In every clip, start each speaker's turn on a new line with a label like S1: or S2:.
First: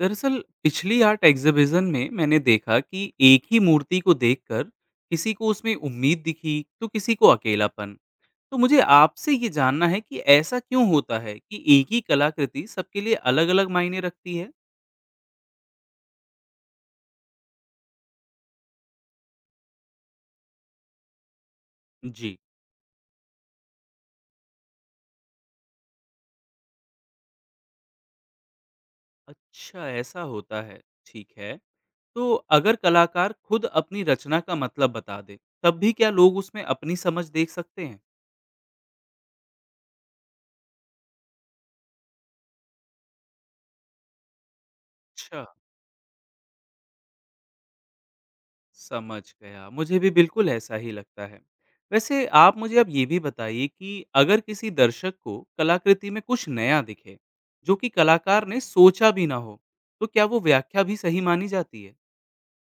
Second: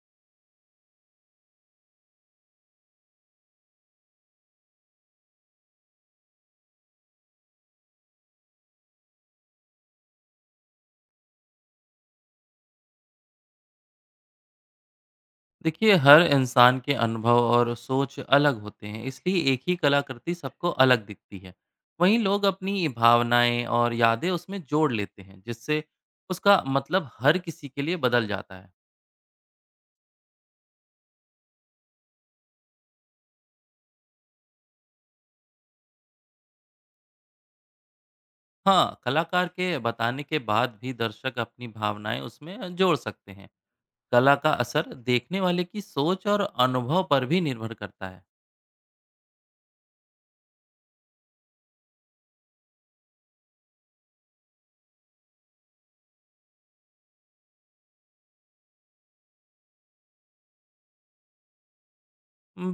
S1: दरअसल पिछली art exhibition में मैंने देखा कि एक ही मूर्ति को देखकर किसी को उसमें उम्मीद दिखी, तो किसी को अकेलापन। तो मुझे आपसे ये जानना है कि ऐसा क्यों होता है कि एक ही कलाकृति सबके लिए अलग-अलग मायने रखती है।
S2: देखिए, हर इंसान के अनुभव और सोच अलग होते हैं, इसलिए एक ही कलाकृति सबको अलग दिखती है। वहीं
S1: जी।
S2: लोग अपनी भावनाएं और यादें उसमें जोड़ लेते हैं, जिससे उसका मतलब हर किसी के लिए बदल जाता है।
S1: अच्छा, ऐसा होता है। ठीक है। तो अगर कलाकार खुद अपनी रचना का मतलब बता दे, तब भी क्या लोग उसमें अपनी समझ देख सकते हैं?
S2: हाँ, कलाकार के बताने के बाद भी दर्शक अपनी भावनाएं उसमें जोड़ सकते हैं। कला का असर देखने
S1: अच्छा,
S2: वाले की सोच और अनुभव पर भी निर्भर करता है।
S1: समझ गया। मुझे भी बिल्कुल ऐसा ही लगता है। वैसे आप मुझे अब ये भी बताइए कि अगर किसी दर्शक को कलाकृति में कुछ नया दिखे, जो कि कलाकार ने सोचा भी ना हो, तो क्या वो व्याख्या भी सही मानी जाती है?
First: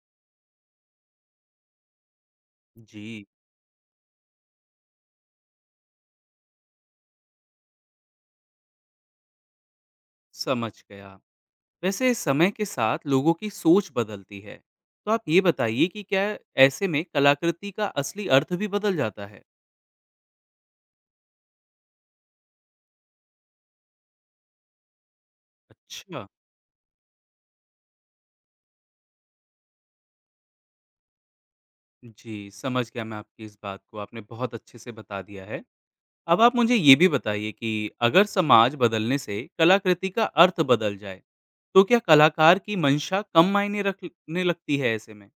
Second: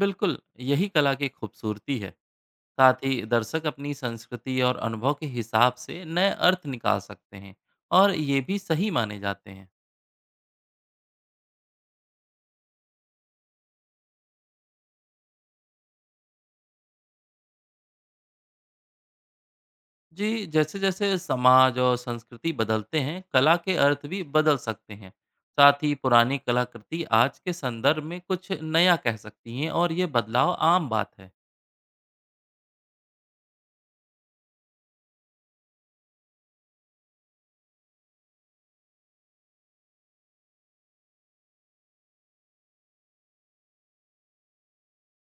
S2: बिल्कुल, यही कला की खूबसूरती है। साथ ही
S1: जी।
S2: दर्शक अपनी संस्कृति और अनुभव के हिसाब से नए अर्थ निकाल सकते हैं, और ये भी सही माने जाते हैं।
S1: समझ गया। वैसे समय के साथ लोगों की सोच बदलती है। तो आप ये बताइए कि क्या ऐसे में कलाकृति का असली अर्थ भी बदल जाता है?
S2: जी, जैसे जैसे समाज और संस्कृति बदलते हैं, कला के अर्थ भी बदल सकते हैं। साथ ही
S1: अच्छा।
S2: पुरानी कलाकृति आज के संदर्भ में कुछ नया कह सकती हैं, और ये बदलाव आम बात है।
S1: जी, समझ गया मैं आपकी इस बात को। आपने बहुत अच्छे से बता दिया है। अब आप मुझे ये भी बताइए कि अगर समाज बदलने से कलाकृति का अर्थ बदल जाए, तो क्या कलाकार की मंशा कम मायने रखने लगती है ऐसे में?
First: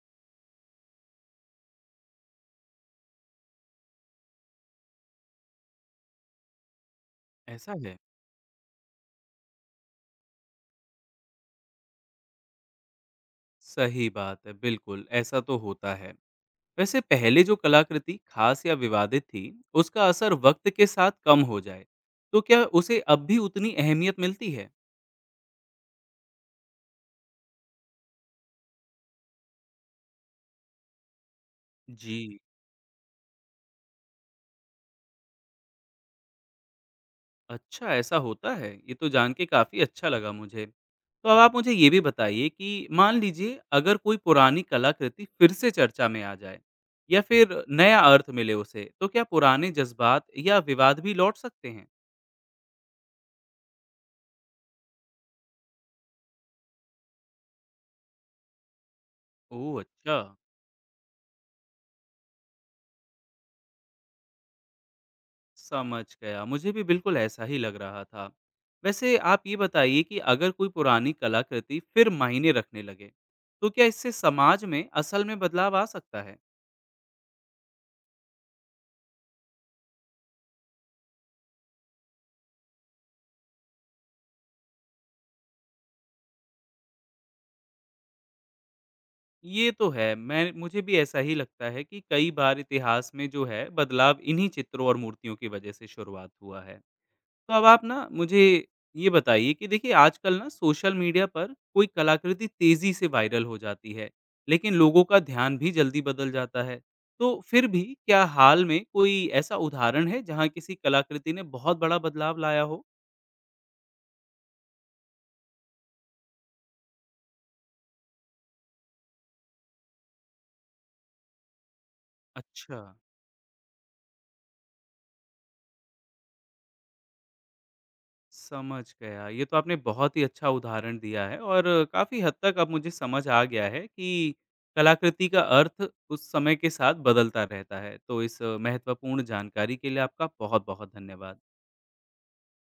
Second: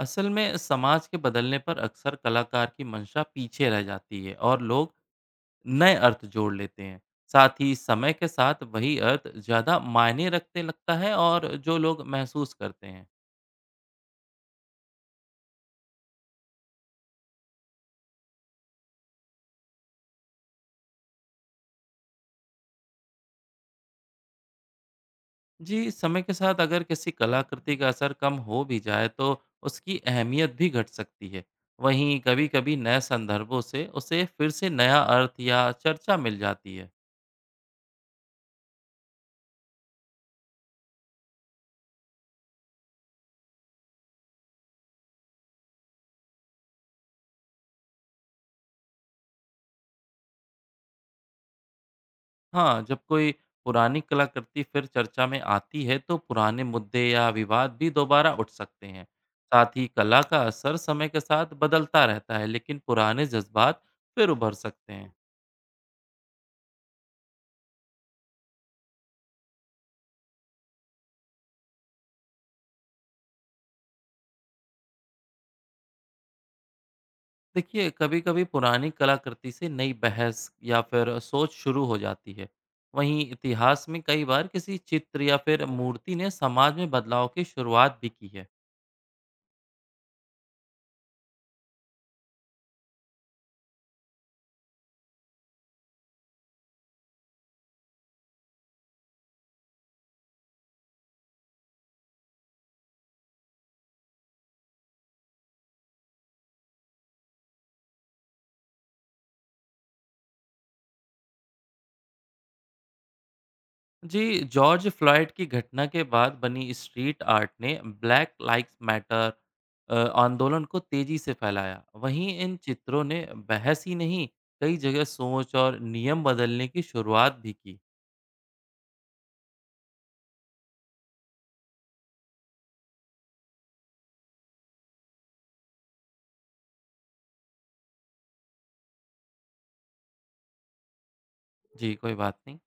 S2: असल में समाज के बदलने पर अक्सर कलाकार की मंशा पीछे रह जाती है, और लोग नए अर्थ जोड़ लेते हैं। साथ
S1: ऐसा
S2: ही
S1: है।
S2: समय के साथ वही अर्थ ज़्यादा मायने रखने लगता है, और जो लोग महसूस करते हैं।
S1: सही बात है, बिल्कुल, ऐसा तो होता है। वैसे पहले जो कलाकृति खास या विवादित थी, उसका असर वक्त के साथ कम हो जाए, तो क्या उसे अब भी उतनी अहमियत मिलती है?
S2: जी, समय के साथ अगर किसी कलाकृति का असर कम हो भी जाए, तो उसकी अहमियत भी घट सकती है।
S1: जी।
S2: वहीं कभी-कभी नए संदर्भों से उसे फिर से नया अर्थ या चर्चा मिल जाती है।
S1: अच्छा, ऐसा होता है, ये तो जान के काफ़ी अच्छा लगा मुझे। तो अब आप मुझे ये भी बताइए कि मान लीजिए अगर कोई पुरानी कलाकृति फिर से चर्चा में आ जाए या फिर नया अर्थ मिले उसे, तो क्या पुराने जज़्बात या विवाद भी लौट सकते हैं?
S2: हाँ, जब कोई पुरानी कलाकृति फिर चर्चा में आती है, तो पुराने मुद्दे या विवाद भी दोबारा उठ सकते हैं। साथ
S1: ओह!
S2: ही
S1: अच्छा।
S2: कला का असर समय के साथ बदलता रहता है, लेकिन पुराने जज्बात फिर उभर सकते हैं।
S1: समझ गया, मुझे भी बिल्कुल ऐसा ही लग रहा था। वैसे आप ये बताइए कि अगर कोई पुरानी कलाकृति फिर मायने रखने लगे, तो क्या इससे समाज में असल में बदलाव आ सकता है?
S2: देखिए, कभी-कभी पुरानी कलाकृति से नई बहस या फिर सोच शुरू हो जाती है। वहीं इतिहास में कई बार किसी चित्र या फिर मूर्ति ने समाज में बदलाव की शुरुआत भी की है।
S1: ये तो है। मैं, मुझे भी ऐसा ही लगता है कि कई बार इतिहास में जो है बदलाव इन्हीं चित्रों और मूर्तियों की वजह से शुरुआत हुआ है। तो अब आप ना मुझे ये बताइए कि देखिए आजकल ना सोशल मीडिया पर कोई कलाकृति तेज़ी से वायरल हो जाती है, लेकिन लोगों का ध्यान भी जल्दी बदल जाता है। तो फिर भी क्या हाल में कोई ऐसा उदाहरण है जहाँ किसी कलाकृति ने बहुत बड़ा बदलाव लाया हो?
S2: जी, जॉर्ज फ्लॉयड की घटना के बाद बनी स्ट्रीट आर्ट ने ब्लैक लाइक्स मैटर आंदोलन को तेजी से फैलाया। वहीं इन
S1: अच्छा।
S2: चित्रों ने बहस ही नहीं, कई जगह सोच और नियम बदलने की शुरुआत भी की।
S1: समझ गया। ये तो आपने बहुत ही अच्छा उदाहरण दिया है और काफ़ी हद तक अब मुझे समझ आ गया है कि कलाकृति का अर्थ उस समय के साथ बदलता रहता है। तो इस महत्वपूर्ण जानकारी के लिए आपका बहुत-बहुत धन्यवाद।
S2: जी, कोई बात नहीं।